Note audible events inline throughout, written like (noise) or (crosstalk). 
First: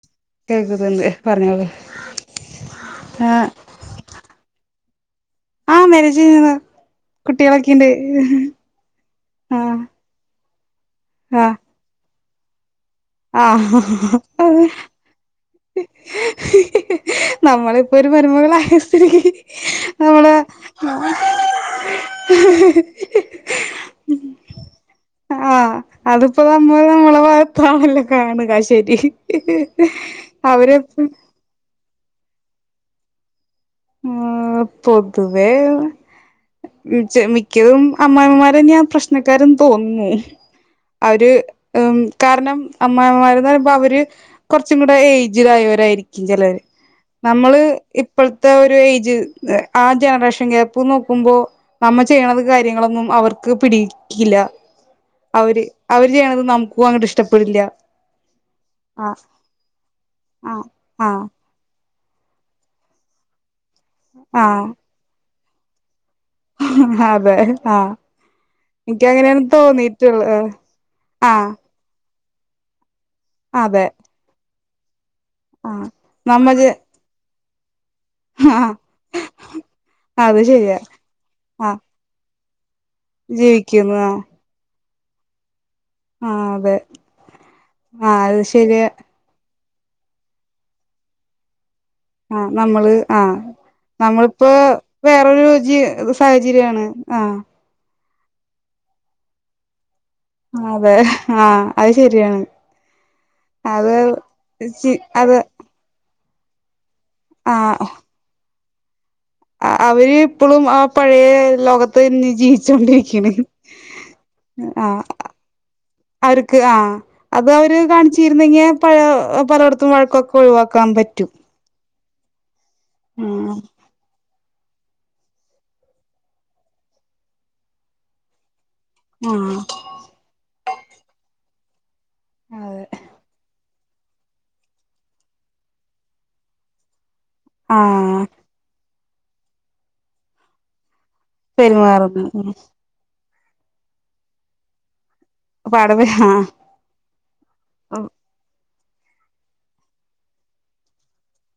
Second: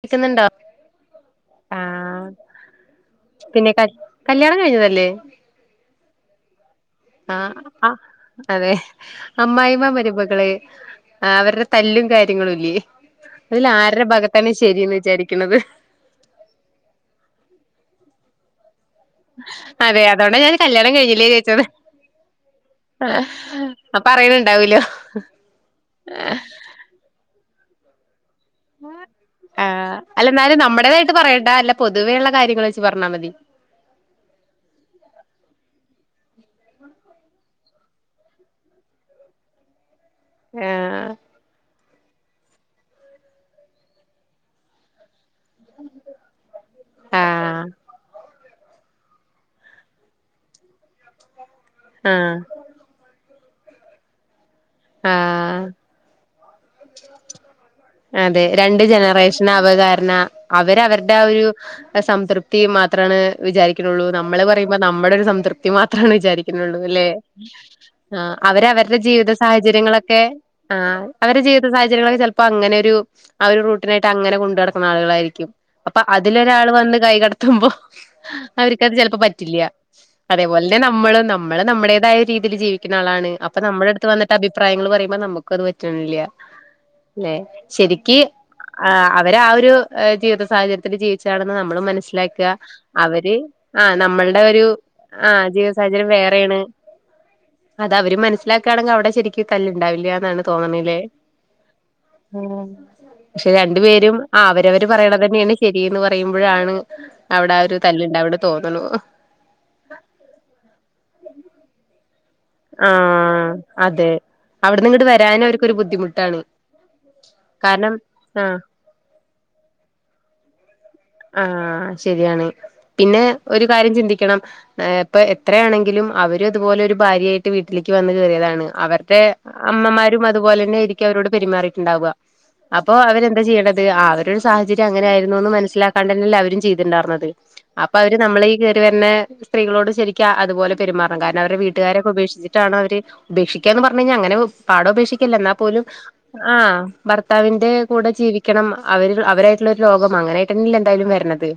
കേക്ക്ന്ന്ണ്ടോ? കേൾക്കുന്നുണ്ട് പറഞ്ഞോളൂ ആഹ്, ആ പിന്നെ ക കല്ല്യാണം കഴിഞ്ഞതല്ലേ? ആഹ്, മേരേജ് ചെയ്ത്ണ്. ആഹ്, അഹ്, അതെ ആ അമ്മായിമ്മ മരുമകള് ആ അവര്ടെ തല്ലും കാര്യങ്ങളും ഇല്ല്യേ, ആ അതില് ആര്ടെ ഭാഗത്താണ് ശരിന്ന് വിചാരിക്ക്ണത്. നമ്മളിപ്പൊ ഒരു മരുമകളായി അതെ, അതോണ്ടാ ഞാന് കല്ല്യാണം കഴിഞ്ഞില്ലേ ചോയ്ച്ചത്. അപ്പം അറിയണ് ണ്ടാവല്ലോ. ആ ഏഹ് അതിപ്പോ നമ്മള് നമ്മളെ ഭാഗത്ത്ന്നാണല്ലോ കാണ്ക ശെരി, ആഹ് അല്ല എന്നാലും അവര്പ്പം നമ്മുടേതായിട്ട് (unintelligible) അല്ല പൊതുവേള്ള കാര്യങ്ങൾ വെച്ച് പർഞ്ഞാ മതി. മ്, പൊതുവേ ഇച്ച് മിക്കതും അമ്മായമ്മമാരെന്ന്യാ പ്രശ്നക്കാരെന്ന് തോന്നുന്ന്. ആഹ് അവര് ഉം കാരണം അമ്മായമ്മമാര്ന്ന് പറയുമ്പോ അവര് കൊർച്ചും കൂടെ ഏജ് ഏജ് ടായവരായിരിക്കും ചെലവര് നമ്മള് ആഹ് ഇപ്പൾ ത്തെ ഒരു ഏജ് ആ ജനറേഷൻ ഗേപ്പ് നോക്കുമ്പോ നമ്മ ആഹ് ചെയ്യ്ണത് കാ ര്യങ്ങളൊന്നും അവർക്ക് പിടിക്കില്ല. അവര് ആഹ് അവര് ചെയ്യണത് നമുക്കും അങ്ങട്ട് ഇഷ്ടപ്പെടില്ല്യ. അതെ. രണ്ട് ജനറേഷൻ ആവ കാരണം ആ അവര ആ വര്ടെ ഒരു അ സംതൃപ്തി മാത്രാണ് വിചാരിക്ക്ണുള്ളൂ നമ്മള് ആ പറയുമ്പൊ നമ്മടെ ഒരു സംതൃപ്തി മാത്രമാണ് വിചാരി ക്ക്ണുള്ളു ലെ, അതെ ആ ആഹ് അവരവര്ടെ ജീവിത എനിക്കങ്ങനെയാണ് സഹചര്യങ്ങളൊക്കെ തോന്നിയിട്ടുള്ള ആഹ് ആ അവരെ ജീവ് വിത സാഹചര്യങ്ങളൊക്കെ ചെൽപ്പോ അങ്ങനൊരു ആ ഒരു അതെ റൂട്ടിനായിട്ടങ്ങനെ കൊണ്ട് നടക്കുന്ന ആളുകളായിരിക്കും ആ അപ്പ നമ്മ അതിലൊരാൾ ജെ വന്ന് കൈ കടത്തുമ്പോ ആ അവര്ക്കത് ചെലപ്പോ പറ്റില്ല്യ. അത് ശരിയാ അതേപോലെന്നെ നമ്മള് നമ്മള് ആ നമ്മുടേതായ രീതിയിൽ ജീവി ക്ക്ണ ആളാണ്. അപ്പ ജീവിക്കുന്നു നമ്മുടെട്ത്ത് ആ വന്നിട്ട് അഭിപ്രായങ്ങള് പറയുമ്പോ നമു ക്കത് പറ്റ്ണില്ല്യ. ആ അതെ ലെ ആ ശെരിക്ക് അത് ശരിയാ അവരെ ആ ഒരു ജീവിത സാഹചര്യത്തില് ജീവിച്ചയാണെന്ന് നമ്മളും മനസ്സി ആ ലാക്കുക നമ്മള് ആ അവര് ആഹ് നമ്മളിപ്പോ നമ്മൾടൊരു ആഹ് വേറൊരു ജീവിത ജീ സാഹചര്യം വേറെയാണ് സാഹചര്യാണ് ആ അതവര് മനസ്സിലാക്കാണെങ്കി അവിടെ ശെരിക്കും തല്ലുണ്ടാവില്ല്യാ എന്നാണ് അതെ തോന്നണ്ല്ലേ ആഹ് അത് ശരിയാണ് ഉം പക്ഷെ രണ്ടു അത് പേരും ആഹ് അവരവര് ചി അത് പറയണതന്നെയാണ് ശെരീന്ന് പറയുമ്പോഴാണ് അവിടെ ആ ഒരു തല്ലുണ്ടാവണ് തോന്നണു ആഹ് അവര് ഇപ്പളും ആ പഴയ ലോകത്ത് തന്നെയാ ജീവി ആഹ് അതെ അവിടുന്ന് ആഹ് ഇങ്ങോട്ട് വരാൻ അവർക്കൊരു ബുദ്ധിമുട്ടാണ് അവർക്ക് ആഹ് അതവര് കാരണം ആ കാണിച്ചിരുന്നെങ്കിയേ പഴോ പലോടത്തും വഴക്കൊക്കെ ഒഴിവാക്കാൻ പറ്റും ആഹ് ശെരിയാണ് പിന്നെ ആഹ് ഒരു കാര്യം ചിന്തിക്കണം ഏഹ് ഇപ്പൊ എത്രയാണെങ്കിലും അവരും അതുപോലൊരു ഭാര്യായിട്ട് വീട്ടിലേക്ക് വന്ന് കേറിയതാണ് അവർ ടേ ആഹ് അമ്മമാരും അതുപോലന്നെ ആയിരിക്കും അവരോട് പെരുമാറിയിട്ടുണ്ടാവുക അതെ അപ്പൊ അവരെന്താ ചെയ്യണ്ട ത് ആ ഒരു സാഹചര്യം അങ്ങനെയായിരുന്നൂന്ന് മനസ്സിലാക്കാണ്ടന്നല്ലേ അവരും ചെയ്തിട്ട്ണ്ടാർന്നത് അപ്പൊ അവര് ആഹ് നമ്മളീ കേറി വരണ സ്ത്രീകളോട് ശെരി ക്ക്യാ അതുപോലെ പെരുമാറണം കാരണം അവരുടെ വീട്ടുകാരൊക്കെ പെരുമാറുന്നു ഉപക്ഷിച്ചിട്ടാണ് അവര് ഉപേക്ഷിക്കാന്ന് പറഞ്ഞ് കഴിഞ്ഞാ അങ്ങനെ പാടെ ഉപേക്ഷിക്കല്ല എന്നാ പോലും ആഹ് ഭർത്താവിന്റെ കൂടെ ജീവിക്കണം അവര് അവരായിട്ടുള്ളൊരു ലോകം അങ്ങനെയായിട്ടന്നല്ലെ എന്തായാലും വരണത്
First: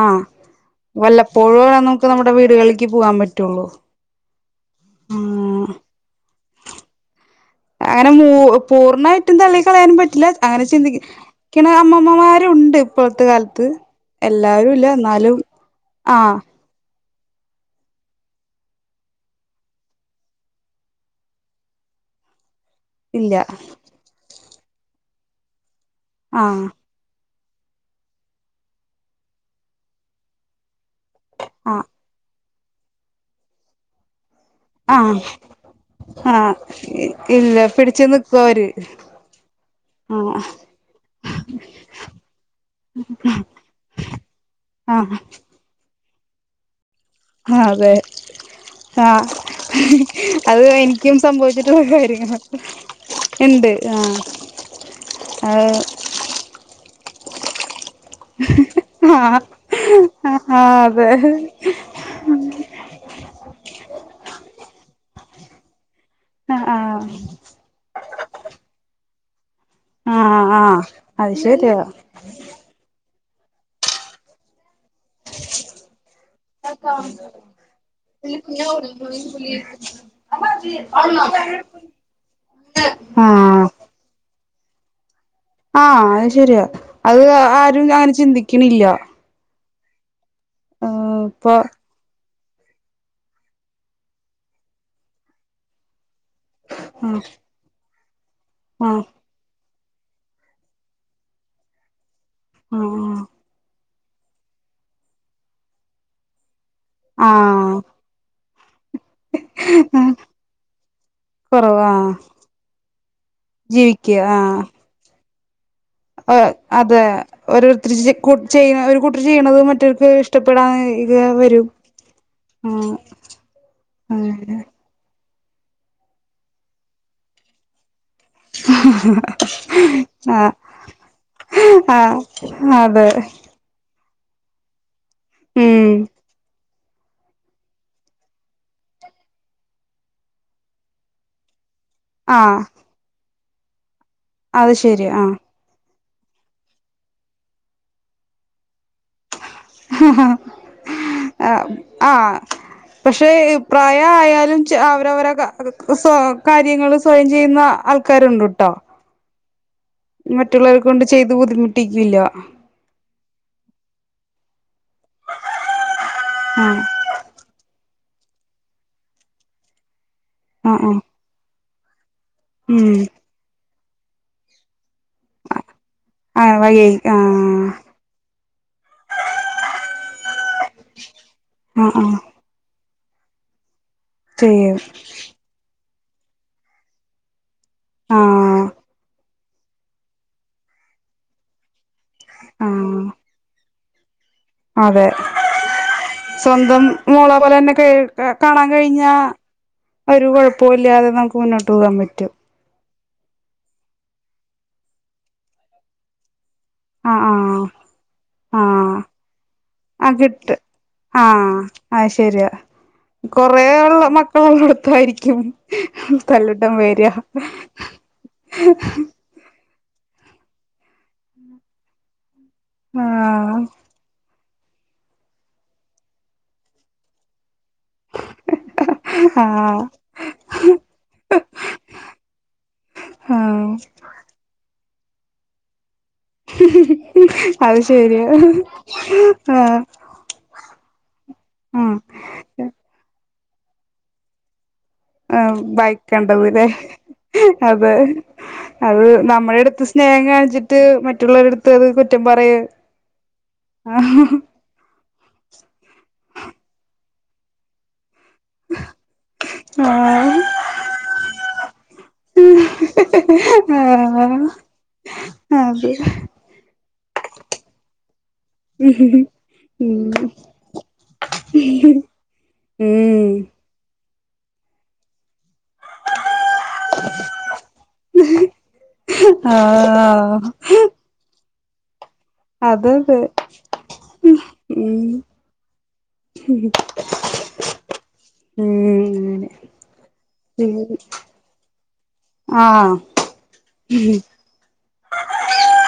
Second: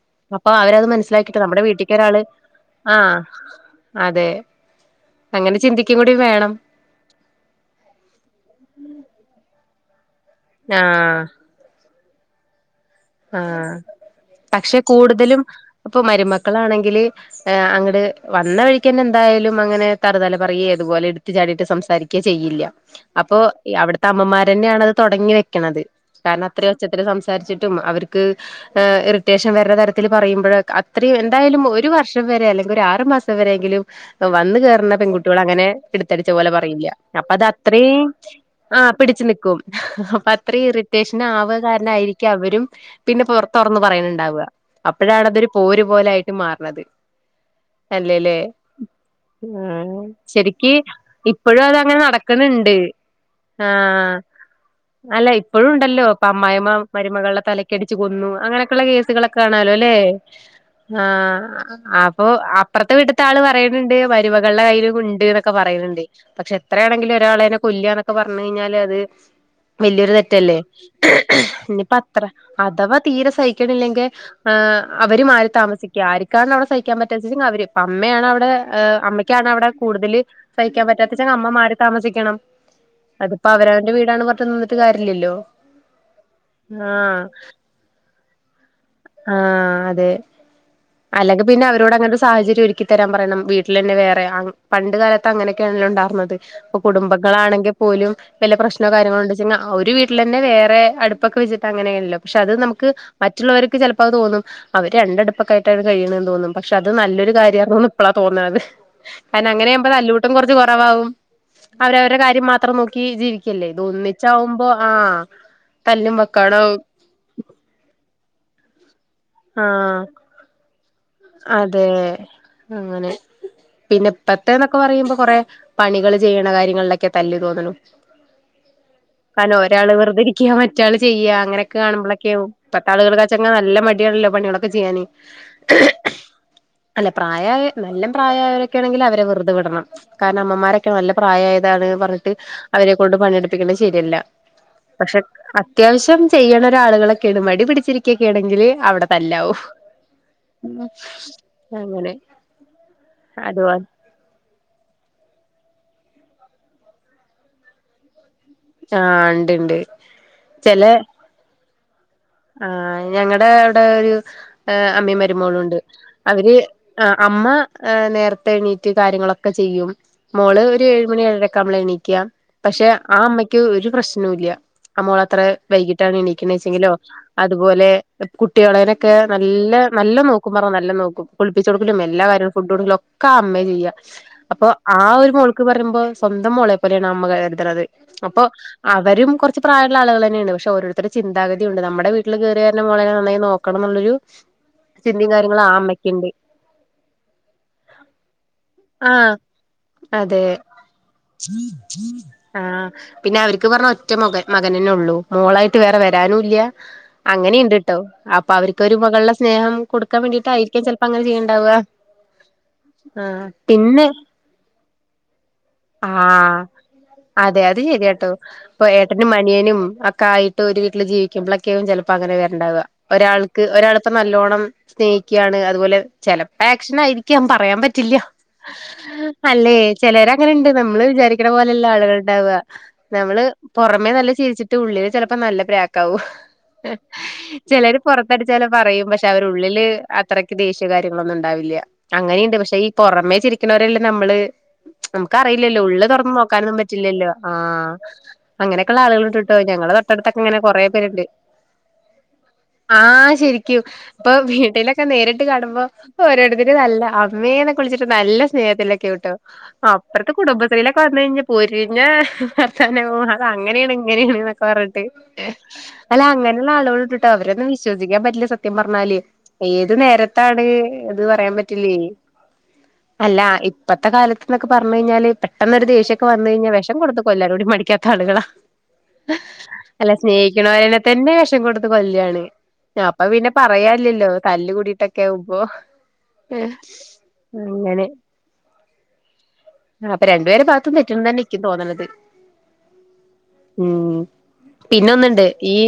ആഹ് അപ്പ അവരത് മനസ്സിലാക്കിട്ട് നമ്മുടെ വല്ലപ്പോഴും വീട്ടിക്ക് നമുക്ക് ഒരാള് നമ്മുടെ വീടുകളിലേക്ക് പോകാൻ ആഹ് പറ്റുള്ളൂ അതെ അങ്ങനെ ആഹ് ചിന്തിക്കും കൂടി വേണം അങ്ങനെ മൂ പൂർണ്ണായിട്ടും തള്ളി കളയാനും പറ്റില്ല അങ്ങനെ ചിന്തിക്ക ആഹ് ക്കിണ അമ്മമ്മമാരുണ്ട് ഇപ്പോഴത്തെ കാലത്ത് ആഹ് എല്ലാരും പക്ഷെ ഇല്ല എന്നാലും കൂടുതലും ഇപ്പൊ ആഹ് മരുമക്കളാണെങ്കില് അങ്ങട് വന്ന വഴിക്കന്നെ എന്തായാലും അങ്ങനെ തറതല പറയെ ഇതുപോലെ എടു കുട്ടി ചാടീട്ട് സംസാരിക്കെ ചെയ്യില്ല ഇല്ല അപ്പോ ഈ അവിടുത്തെ അമ്മമാരന്നെയാണ് അത് തൊടങ്ങി വെക്കണത് കാരണം ആഹ് അത്രേം ഒച്ചത്തിൽ സംസാരിച്ച് ട്ടും അവർക്ക് ഏഹ് ഇറിറ്റേഷൻ വരുന്ന തരത്തില് പറയുമ്പോഴ ഇത്രേം എന്തായാലും ആഹ് ഒരു വർഷം വരെ അല്ലെങ്കി ഒരു ആറു മാസം വരെയെങ്കിലും ഏഹ് വന്ന് വന്ന ആഹ് പെൺകുട്ട്യോളങ്ങനെ എടുത്തടിച്ച പോലെ ആഹ് പറയില്ല അപ്പൊ അത് ഇല്ല അത്രേം പിടിച്ചു നിക്കും അവര് ആഹ് പിടിച്ച് നിക്കും അപ്പൊ ആഹ് അത്രേം ഇറിറ്റേഷൻ ആവുക കാരണം ആയിരി ക്ക അവരും പിന്നെ പൊറ തൊറന്ന് പറയണുണ്ടാവാ ആഹ് അപ്പോഴാണ് അതൊരു പോര് പോലെ ആയിട്ട് മാറണത് ആഹ് അതെ അല്ലേല്ലേ ആഹ് ആഹ് അത് ശരിക്ക് എനിക്കും ഇപ്പഴും സംഭവിച്ചിട്ടുള്ള അതങ്ങനെ കാര്യങ്ങളാ നടക്കണുണ്ട് ഇണ്ട് ആഹ് അല്ല ഇപ്പോഴും ആഹ് ഉണ്ടല്ലോ ഇപ്പ അമ്മായമ്മ മരുമകളെ തല ക്കെടിച്ച് കൊന്നു അങ്ങനെയൊക്കെയുള്ള കേസുകളൊക്കെ ആഹ് കാണാല്ലോലേ ആഹ് അതെ ആഹ് അപ് പ്പോ അപ്പറത്തെ വിട്ട്ത്താള് പറയണുണ്ട് മരുമകൾടെ കയ്യിലും ഉണ്ട് ന്നൊക്കെ പറയല്ണ്ട് പക്ഷെ ആഹ് എത്രെണെങ്കിലും ഒരാളേനെ കൊല്ല്വാന്നൊക്കെ പറഞ്ഞ് കഴിഞ്ഞാല് അത് വെല്യൊരു ആഹ് തെറ്റല്ലേ ആഹ് അത് ശരിയാ ഇനിപ്പ അത്ര അഥവാ തീരെ സഹിക്കണില്ലെങ്കി ആഹ് അവര് മാറി താമസിക്കുക ആര്ക്കാണ് അവിടെ സഹിക്കാൻ പറ്റാത്തതെങ്കി അവര് ഇപ്പൊ അമ്മയാണ് അവിടെ ഏഹ് അമ്മയ്ക്കാണ് അവിടെ കൂടുതല് സഹിക്കാൻ പറ്റാത്തേച്ചാ അമ്മമാറി താമസിക്കണം അതിപ്പോ ആഹ് അവര എന്റെ വീടാണ് പറഞ്ഞ്ട്ട് നിന്നിട്ട് കാര്യല്ലല്ലോ ആഹ് അത് ശെരിയാ ആഹ് അത് ആരും അങ്ങനെ ചിന്തിക്കണില്ല ആഹ് അതെ ആഹ് അല്ലെങ്കി ഇപ്പൊ പിന്നെ അവരോടങ്ങനൊരു സ് സാഹചര്യം ഒരുക്കിത്തരാൻ പറയണം വീട്ടിലന്നെ വേറെ ആം പണ്ട് കാലത്ത് അങ്ങനക്കെയാണല്ലോ ഒണ്ടാർന്നത് ഇപ്പൊ ആഹ് കുടുംബങ്ങളാണെങ്കിൽ പോലും വല്ല പ്രശ്നോ ആഹ് കാര്യങ്ങളോണ്ട് (unintelligible) ഒരു വീട്ടിലന്നെ വേറെ അടുപ്പൊക്കെ വെച്ചിട്ടങ്ങനേണല്ലോ പക്ഷെ അത് നമുക്ക് ആഹ് മ മറ്റുള്ളവർക്ക് ചിലപ്പോ അത് തോന്നും റ്റ്ള്ളവർക്ക് ചെലപ്പത് തോന്നും. അവര് രണ്ടടുപ്പൊക്കായിട്ടാണ് കഴിയണന്ന് തോന്നും പക്ഷെ അത് നല്ലൊരു ആഹ് കാര്യാർന്നുന്ന് പ്പളാ തോന്ന്ണത് കാരണം അങ്ങനെ ആകുമ്പം ആഹ് തല്ലൂട്ടം കൊർച്ച് കൊറവാവും കൊറവാ അവരവരുടെ കാര്യം മാത്രം നോക്കി ജീവിക്കല്ലേ ത് ജീവിക്കുക ഒന്നിച്ചാവുമ്പൊ ആഹ് തല്ലും അ വക്കാണാവും അതെ ഓരോരുത്തരി ചെയ ഒരു കൂട്ടർ ചെയ്യണത് ആഹ് മറ്റോർക്ക് ഇ ഷ്ടപ്പെടാൻ ഇത് വരും അതെ ആഹ് അ അതെലെ ക്കെ പറയുമ്പോ കൊറെ പണികള് ചെയ്യണ കാര്യങ്ങളിലൊക്കെ തല്ല് തോന്ന്ണു കാരണം ഒരാള് വെറുതെരിക്ക്യ, ആഹ് മറ്റാള് ചെയ്യ അങ്ങനൊക്കെ ആഹ് കാണുളൊക്കെയാവും. പ്പത്തെ അതെ ആളുകൾക്കാച്ചങ് നല്ല മ ട്യാണല്ലോ പണികളൊക്കെ ചെയ്യാന് ഉം അല്ല പ്രായായ നല്ലം പ്രായായവരൊക്കെ ആണെങ്കിലവരെ വെറുതെ വിടണം. കാരണം അമ്മമാരൊക്കെ നല്ല പ്രായായതാണ് പർഞ്ഞിട് - ട്ട് ആഹ് അവരെ കൊണ്ട് പണിയെടുപ്പിക്കണ്ട ശരിയല്ല അത് ശരി പക്ഷെ ആഹ് അ - ത്യാവശ്യം ചെയ്യണ ഒരാളുകളൊക്കേണ്. മടി പിടിച്ചിരിക്കൊക്കേണെങ്കില് അവിടെ തല്ലാവു അങ്ങനെ ആഹ് പക്ഷെ ഇ അതുപോലെ പ്രായ ആയാലും ചെ അവരവര കാര്യങ്ങൾ സ്വയം ചെയ്യുന്ന ആൾക്കാരുണ്ട് ട്ടോ ആ ഇണ്ട് ഇണ്ട് മറ്റുള്ളവരെ ചെലെ കൊണ്ട് ചെയ്ത് ബുദ്ധിമുട്ടിക്കില്ല. ആഹ് ഞങ്ങടെ അവിടെ ഒരു ഏഹ് അമ്മി മരുമോളുണ്ട് അവര് ആഹ് ആ അമ്മ എ നേരത്തെ എണീറ്റ് കാര്യങ്ങളൊക്കെ ചെയ്യും. മോള് ഒരു ആഹ് ആഹ് ഏഴുമണി ഏഴെ ക്കവുമ്പള എണീക്ക്യാ. പക്ഷെ ഉം ആ അമ്മയ്ക്ക് ഒരു പ്രശ്നൂല്യ. ആ മോളത്രെ വൈകിട്ടാണ് ആഹ് വയ്യ എണീക്ക്ണേച്ചെങ്കിലോ ആഹ് അതുപോലെ കുട്ടികളേനൊക്കെ നല്ല നല്ല നോക്കും പറ നല്ല നോക്കും ആഹ് കുളിപ്പിച്ചൊടുക്കലും ആഹ് എല്ലാം. കാര്യങ്ങളും ഫുഡു കൊടുക്കലും ഒക്കാ അമ്മേ ചെയ്യ അപ്പൊ ചെയ്യും ആ ഒരു മോൾ ക്ക് പറയുമ്പോ സ്വന്തം മോളെ പോലെയാണ് ആ അമ്മ കരുതുന്നത് അപ്പൊ ആഹ് അവരും കൊർ ച്ച് പ്രായുള്ള ആളുകളെന്നേണ്. പക്ഷെ ഓരോരുത്തരെ ചിന്താഗതിയുണ്ട്. നമ്മുടെ വീട്ടില് കേറിവര്നെ ആഹ് മോളെ നന്നായി നോക് ക്കണംന്നുള്ളൊരു അതെ ചിന്തയും കാര്യങ്ങളും ആ- അമ്മയ്ക്കുണ്ട് സ്വന്തം മോളെ പോലെന്നെ കെ കാണാൻ കഴിഞ്ഞ. ആഹ് ഒരു അതെ കൊഴപ്പവുല്ല്യാതെ നമുക്ക് മുന്നോട്ട് പോകാൻ പറ്റും. ആഹ് പിന്നവരിക്ക് പർഞ്ഞ ഒറ്റ മ മകനന്നെള്ളൂ മോളായിട്ട് വേറെ വരാനുംല്ല. ആഹ് അങ്ങനിണ്ട് ട്ടോ ആഹ് അപ്പവരിക്കൊരു ആഹ് മകളുടെ സ്നേഹം കൊടുക്കാൻ വേണ്ടിട്ടായിരിക്കും ചെൽപ്പങ്ങനെ ചെയ്യ്ണ്ടാവ ആയ് ശരിയാ കൊറെ ഉള്ള മക്കളുള്ളടത്തായിരിക്കും ആഹ് തല്ലുട്ടം വെരാ അതെ അത് ശരിയാട്ടോ പ്പൊ ഏട്ട നും അനിയനും ഒക്കായിട്ട് ഒരു വീട്ടിൽ ജീവിക്കുമ്പൊളൊക്കേവും ചെലപ്പോ അങ്ങനെ വെര്ണ്ടാവുക ആഹ് ഒരാൾക്ക് ഒരാളെ പ്പ നല്ലോണ്ണം സ്നേഹിക്ക്യാണ്. അതുപോലെ ചെലപ്പേക്ഷനായിരിക്ക്യാം. പറയാൻ പ റ്റില്ല്യ. അല്ലേ ആഹ് ചെലരങ്ങനെണ്ട് നമ്മള് വിചാരിക്കണ പോലെല്ല ആള്കള്ണ്ടാവ. നമ്മള് ആഹ് പൊറമേ നല്ല ചിരിച്ചിട്ട് ഉള്ളില് ചെലപ്പ നല്ല പ്രാക്കാവു അത് ചെലര് ശരിയാ പൊറത്തടിച്ചാലെ പറയും പക്ഷെ ആഹ് അവരുള്ളില് അത്രക്ക് ദേശ്യ കാര്യങ്ങളൊന്നുംണ്ടാവില്ല്യ. ഉം അങ്ങനിണ്ട്. പക്ഷെ ഈ പൊറമേ ചിരിക്കുന്നവരെല്ലേ നമ്മള് ആഹ് നമുക്ക്റിയില്ലല്ലോ ഉള്ള് തൊറന്ന് ഭയക്കണ്ടതില്ലേ നോക്കാനൊന്നും പറ്റില്ലല്ലോ. ആഹ് അതെ അങ്ങനെയൊക്കുള്ള അത് ആളുകളൾണ്ട്ട്ടോ നമ്മുടെ ഞ അടുത്ത് സ്നേഹം കാണിച്ചിട്ട് മറ്റുള്ളവരെടുത്ത് അത് കുറ്റം പറയു ആഹ് ശരിക്കും ആഹ് ഇപ്പൊ വീട്ടിലൊക്കെ നേരിട്ട് കാണുമ്പോ ഓരോരുത്തര് നല്ല അമ്മേന്നൊക്കെ വിളിച്ചിട്ട് നല്ല സ്നേഹത്തിലൊക്ക്യാവുട്ടോ ആഹ് അപ്പറത്തെ കുടബശ്രീയിലൊക്കെ വന്ന് കഴിഞ്ഞ പൊരിഞ്ഞ വർത്താനാവും. അതങ്ങനേണ് ഇങ്ങനേണ് ആഹ് ന്നൊക്കെ. പറട്ടി അതെ അങ്ങനെയുള്ള ആളുകളോ ണ്ട്ട്ടോ അവരൊന്ന് വിശ്വസിക്കാൻ പറ്റില്ല സത്യം പറഞ്ഞാല് ഏത് ഉം നേരത്താണ് അത് പറയാൻ പറ്റില്ലേ അല്ല ഇപ്പത്തെ കാലത്ത്ന്നൊക്കെ പറഞ്ഞ് കഴിഞ്ഞാല് പെട്ടന്നൊരു ദേഷ്യക്കെ വു വന്ന് കഴിഞ്ഞാൽ വിഷ് ഷം കൊടുത്ത് കൊല്ലാനുടി മടിക്കാത്ത ആളുകളാ അല്ല ആഹ് സ്നേഹിക്കുന്നവരന്നെ തന്നെ വെഷം കൊടുത്ത് കൊല്ലാണ് അതതെ അപ്പൊ പിന്നെ പറയാ ല്യല്ലോ ഉം തല്ല് കൂടിട്ടൊക്കെ ആവുംമ്പോ ഏ അങ്ങനെ ഉം അങ്ങനെ അപ്പൊ രണ്ടുപേരെ ഭാഗത്തും തെറ്റുണ്ട് തന്നെ ഇനിക്കും തോന്നണത് ആഹ് ഉം പിന്നെ ഒന്നുണ്ട് ഈ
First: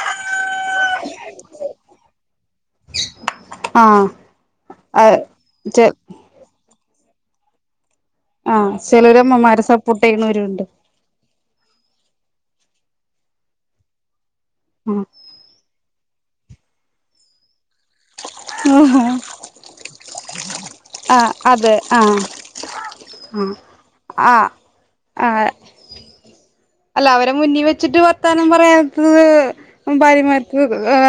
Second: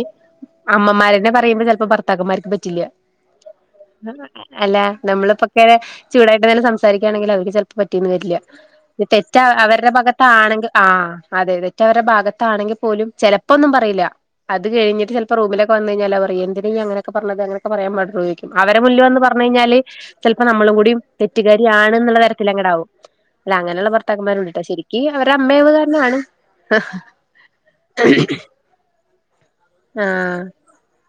അമ്മമാരെന്നെ പറയുമ്പോൾ ചെലപ്പോ ഭർത്താക്കന്മാർക്ക് പറ്റ് റ്റില്ല ആഹ് അല്ല അഹ് നമ്മളിപ്പോ ഇങ്ങനെ ചെ ചൂടായിട്ട് ങ്ങനെസംസാ സംസാരിക്കാണെങ്കിൽ അവര്ക്ക് ചെലപ്പോ പറ്റിയെന്ന് വരില്ല ആഹ് തെറ്റ് ചെലോരമ്മമാരെ അവരുടെ സപ്പോർട്ട് ചെയ്യണോരുണ്ട് ഭാഗത്താണെങ്കിൽ ആഹ് അതെ തെറ്റ് അവരുടെ ഭാഗത്താണെങ്കിൽ പോലും ചെലപ്പോന്നും പറയില്ല അത് ആഹ് കഴിഞ്ഞിട്ട് ചെല് പ്പോ റൂമിലോക്കെ വന്ന് കഴിഞ്ഞാൽ പറയ എന്തിന അങ്ങനൊക്കെ പറഞ്ഞത് അങ്ങനെയൊക്കെ പറയാൻ പാടുണ്ടോ ചോയ് അവരെ മുന്നിൽ വന്ന് പറഞ്ഞ് കഴിഞ്ഞാല് ചെലപ്പോ നമ്മളും കൂടി ആഹ് അതെ തെറ്റുകാരിയാണ് എന്നുള്ള ആഹ് തരത്തിലങ്ങ്ടാവും അല്ല ആഹ് അങ്ങനെയുള്ള ആഹ് ഭർത്താക്കന്മാരുണ്ട്ട്ടോ ശരിക്ക് അവര് ആഹ് അമ്മയാവ് കാരണാണ് അല്ല അവരെ മുന്നിൽ വെച്ചിട്ട് വർത്താനം പറയാത്തത് ആഹ് ഭാര്യമാർക്ക്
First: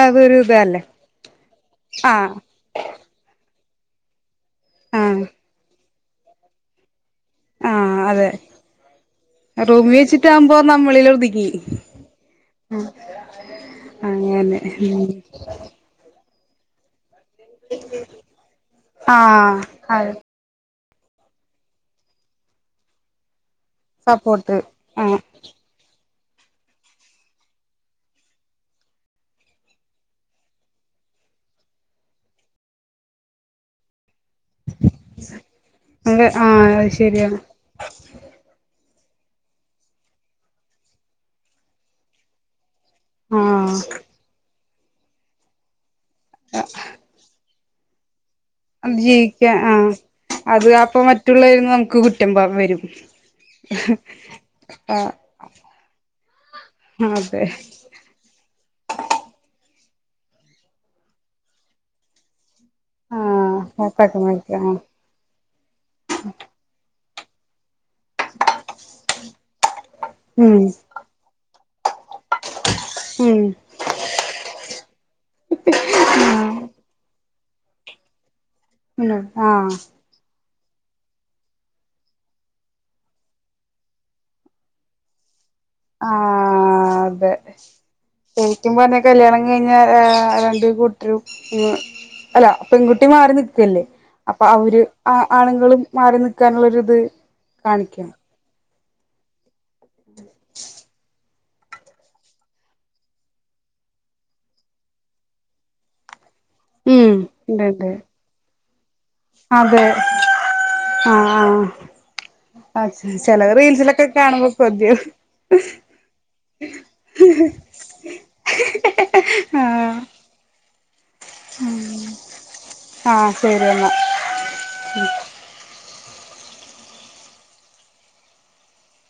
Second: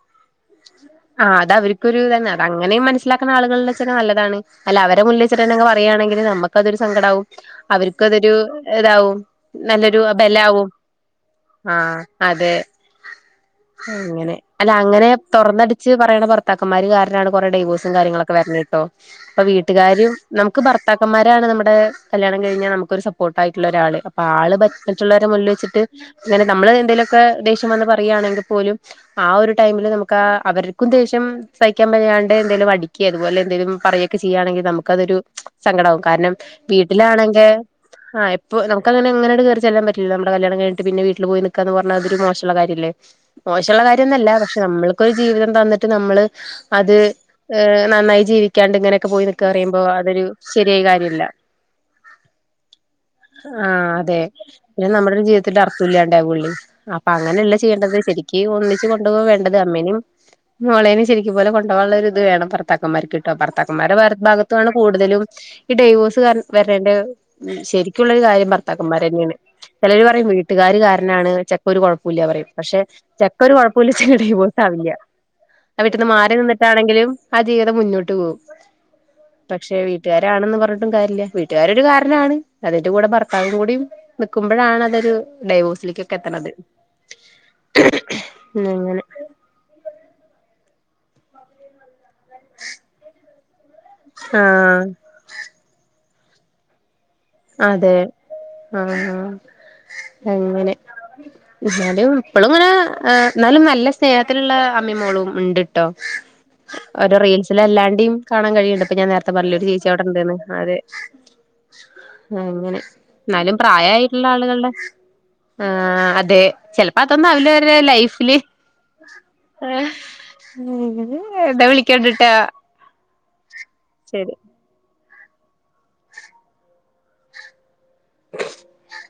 അതൊരു ഇതല്ലേ ആഹ് അത് അവർക്കൊരു തന്ന ആഹ് അങ്ങനെ മനസിലാക്ക്ണ ആളുകള് ഉണ്ടെങ്കിൽ നല്ലതാണ് അല്ല അവരെ മുന്നിൽ ആഹ് വച്ചിട്ടെ പറയാണെങ്കിൽ നമ്മക്കതൊരു സങ്കടാവും ആഹ് അവർക്ക് അതെ അതൊരു ഇതാവും റൂമിൽ നല്ലൊരു വെച്ചിട്ടാകുമ്പോ ബലാവും നമ്മളിൽ ഒതുങ്ങി ആഹ് അതെ (unintelligible) അങ്ങനെ അല്ല അങ്ങനെ തൊറന്നടിച്ച് പറയ്ണ ഭർത്താക്കന്മാര് കാരണാണ് കൊറേ ഡൈവോഴ്സും കാര്യങ്ങളൊക്കെ വരണ് ട്ടോ അപ്പൊ ആഹ് വീട്ടുകാരും അതെ നമുക്ക് ഭർത്താക്കന്മാരാണ് നമ്മുടെ കല്യാണം കഴിഞ്ഞാൽ നമുക്കൊരു സപ്പോ സപ്പോർട്ടായിട്ടുള്ള ഒരാള് അപ്പൊ ആൾ സപ്പോർട്ട് ആഹ് മറ്റുള്ളവരെ മുന്നിൽ വെച്ചിട്ട് അങ്ങനെ നമ്മള് എന്തേലോക്കെ ദേഷ്യം വന്ന് പറയാണെങ്കിൽ പോലും ആ ഒരു ടൈമില് നമുക്ക് അവർക്കും ദേഷ്യം സഹിക്കാൻ വയ്യാണ്ടേ എന്തെങ്കിലും അടിക്കെ അതുപോലെ എന്തെലും പറയെ ചെയ്യാണെങ്കിൽ നമുക്ക് അതൊരു സങ്കടാകും അത് കാരണം ആഹ് അത് ശരിയാണ് വീട്ടിലാണെങ്കെ ആ ഇപ്പോ നമുക്കഅങ്ങന അങ്ങനട് കേറി ചെല്ലാൻ പറ്റില്ല നമ്മടെ കല്യാണം കഴിഞ്ഞിട്ട് പിന്നെ വീട്ടിൽ പോയി നിക്കാന്ന് പറഞ്ഞ അതൊരു മോശള്ള കാര്യല്ലേ ആഹ് മോശള്ള കാര്യന്നല്ല പക്ഷെ നമ്മൾക്കൊരു ജീവിതം തന്നിട്ട് നമ്മള് അത് ഏഹ് നന്നായി ജീവി ക്കാണ്ടേ അത് ഇങ്ങനെയൊക്കെ പോയിന്ന്ക്ക ജീവിക്കാ പറയുമ്പോ ആഹ് അതൊരു അത് ശരിയായ അപ്പൊ കാര്യല്ല മറ്റുള്ളവര്ന്ന് നമുക്ക് കുറ്റം പ വരും ആഹ് അതെ പിന്നെ ആഹ് നമ്മടെ ഒരു ജീവിതത്തിന്റെ അർഥ ഇല്ല്യാണ്ടവൊള്ളെ അപ്പൊ അതെ അങ്ങനല്ല ചെയ്യേണ്ടത് ശരിക്ക് ക്ക് ഒന്നിച്ച് കൊണ്ട് പോക വേണ്ടത് അമ്മേനും മോളേനേം ശരിക്കും പോലെ കൊണ്ടാകാ ള്ളൊരു ഇത് വേണം ഭർത്താക്കന്മാർക്ക് കിട്ടും ആഹ് ഭർത്താക്കന്മാരുടെ ഭാ കട്ടാക്കണ ഭാഗത്താണ് ആഹ് കൂടുതലും ഈ ഡൈവോഴ്സ് വരേന്റെ ശരിക്കുള്ളരു കാര്യം ഭർത്താക്കന്മാരന്നെണ് ചെലര് പറയും ഉം വീട്ടുകാര് കാരണം ന്നെയാണ് ചെക്ക ഒരു കൊഴപ്പുല്ലാ പറയും പക്ഷെ ചെക്ക ഉം ഒരു കുഴപ്പുല്ല (unintelligible) ല്ല ആ വീട്ടിന്ന് മാറി ആഹ് നിന്നിട്ടാണെങ്കിലും ആ ജീവിതം മുന്നോട്ട് പോകും ആഹ് പക്ഷെ വീ വീട്ടുകാരാണെന്ന് പറഞ്ഞിട്ടും കാര്യല്ല വീട്ടുകാരൊരു കാരണമാണ് അതിന്റെ കൂടെ ഭർത്താവും കൂടി നിക്കുമ്പോഴാണ് അതൊരു ഡൈവ് ആഹ് അതെ ശരിക്കും പറഞ്ഞ അങ്ങനെ കല്യാണം കഴിഞ്ഞ രണ്ട് കൂട്ടരും അല്ല പെൺകുട്ടി മാറി നിക്കല്ലേ അപ്പൊ അവര് ആഹ് ആ ആണുങ്ങളും മാറി നിക്കാനുള്ളരിത് അതെ ആഹ് ആഹ് അങ്ങനെ എന്നാലും ഇപ്പളും ഇങ്ങനെ എന്നാലും നല്ല സ്നേഹത്തിലുള്ള അമ്മയും മോളും ഉണ്ട്ട്ടോ ഉം ഒരു റീൽസില് ഇണ്ട്ണ്ട് അല്ലാണ്ടേ കാണാൻ കഴിയുണ്ട് ഇപ്പ ഞാൻ നേരത്തെ പറഞ്ഞില്ലേ ഒരു അതെ ചേച്ചി അവിടെ ഉണ്ട്ന്ന് അതെ ആഹ് ആഹ് അങ്ങനെ ആ ചെല എന്നാലും റീൽസിലൊക്കെ പ്രായായിട്ടുള്ള കാണുമ്പോ ആളുകളുടെ കൊതിയാവും ആഹ് അതെ ചിലപ്പോ അതൊന്നും ആവില്ല അവരെ ലൈഫില് ആഹ് ഉം എന്നാ വിളിക്കണ്ട്ട്ടാ ആഹ് ശരിയെന്നാ ശരി (unintelligible) (inaudible)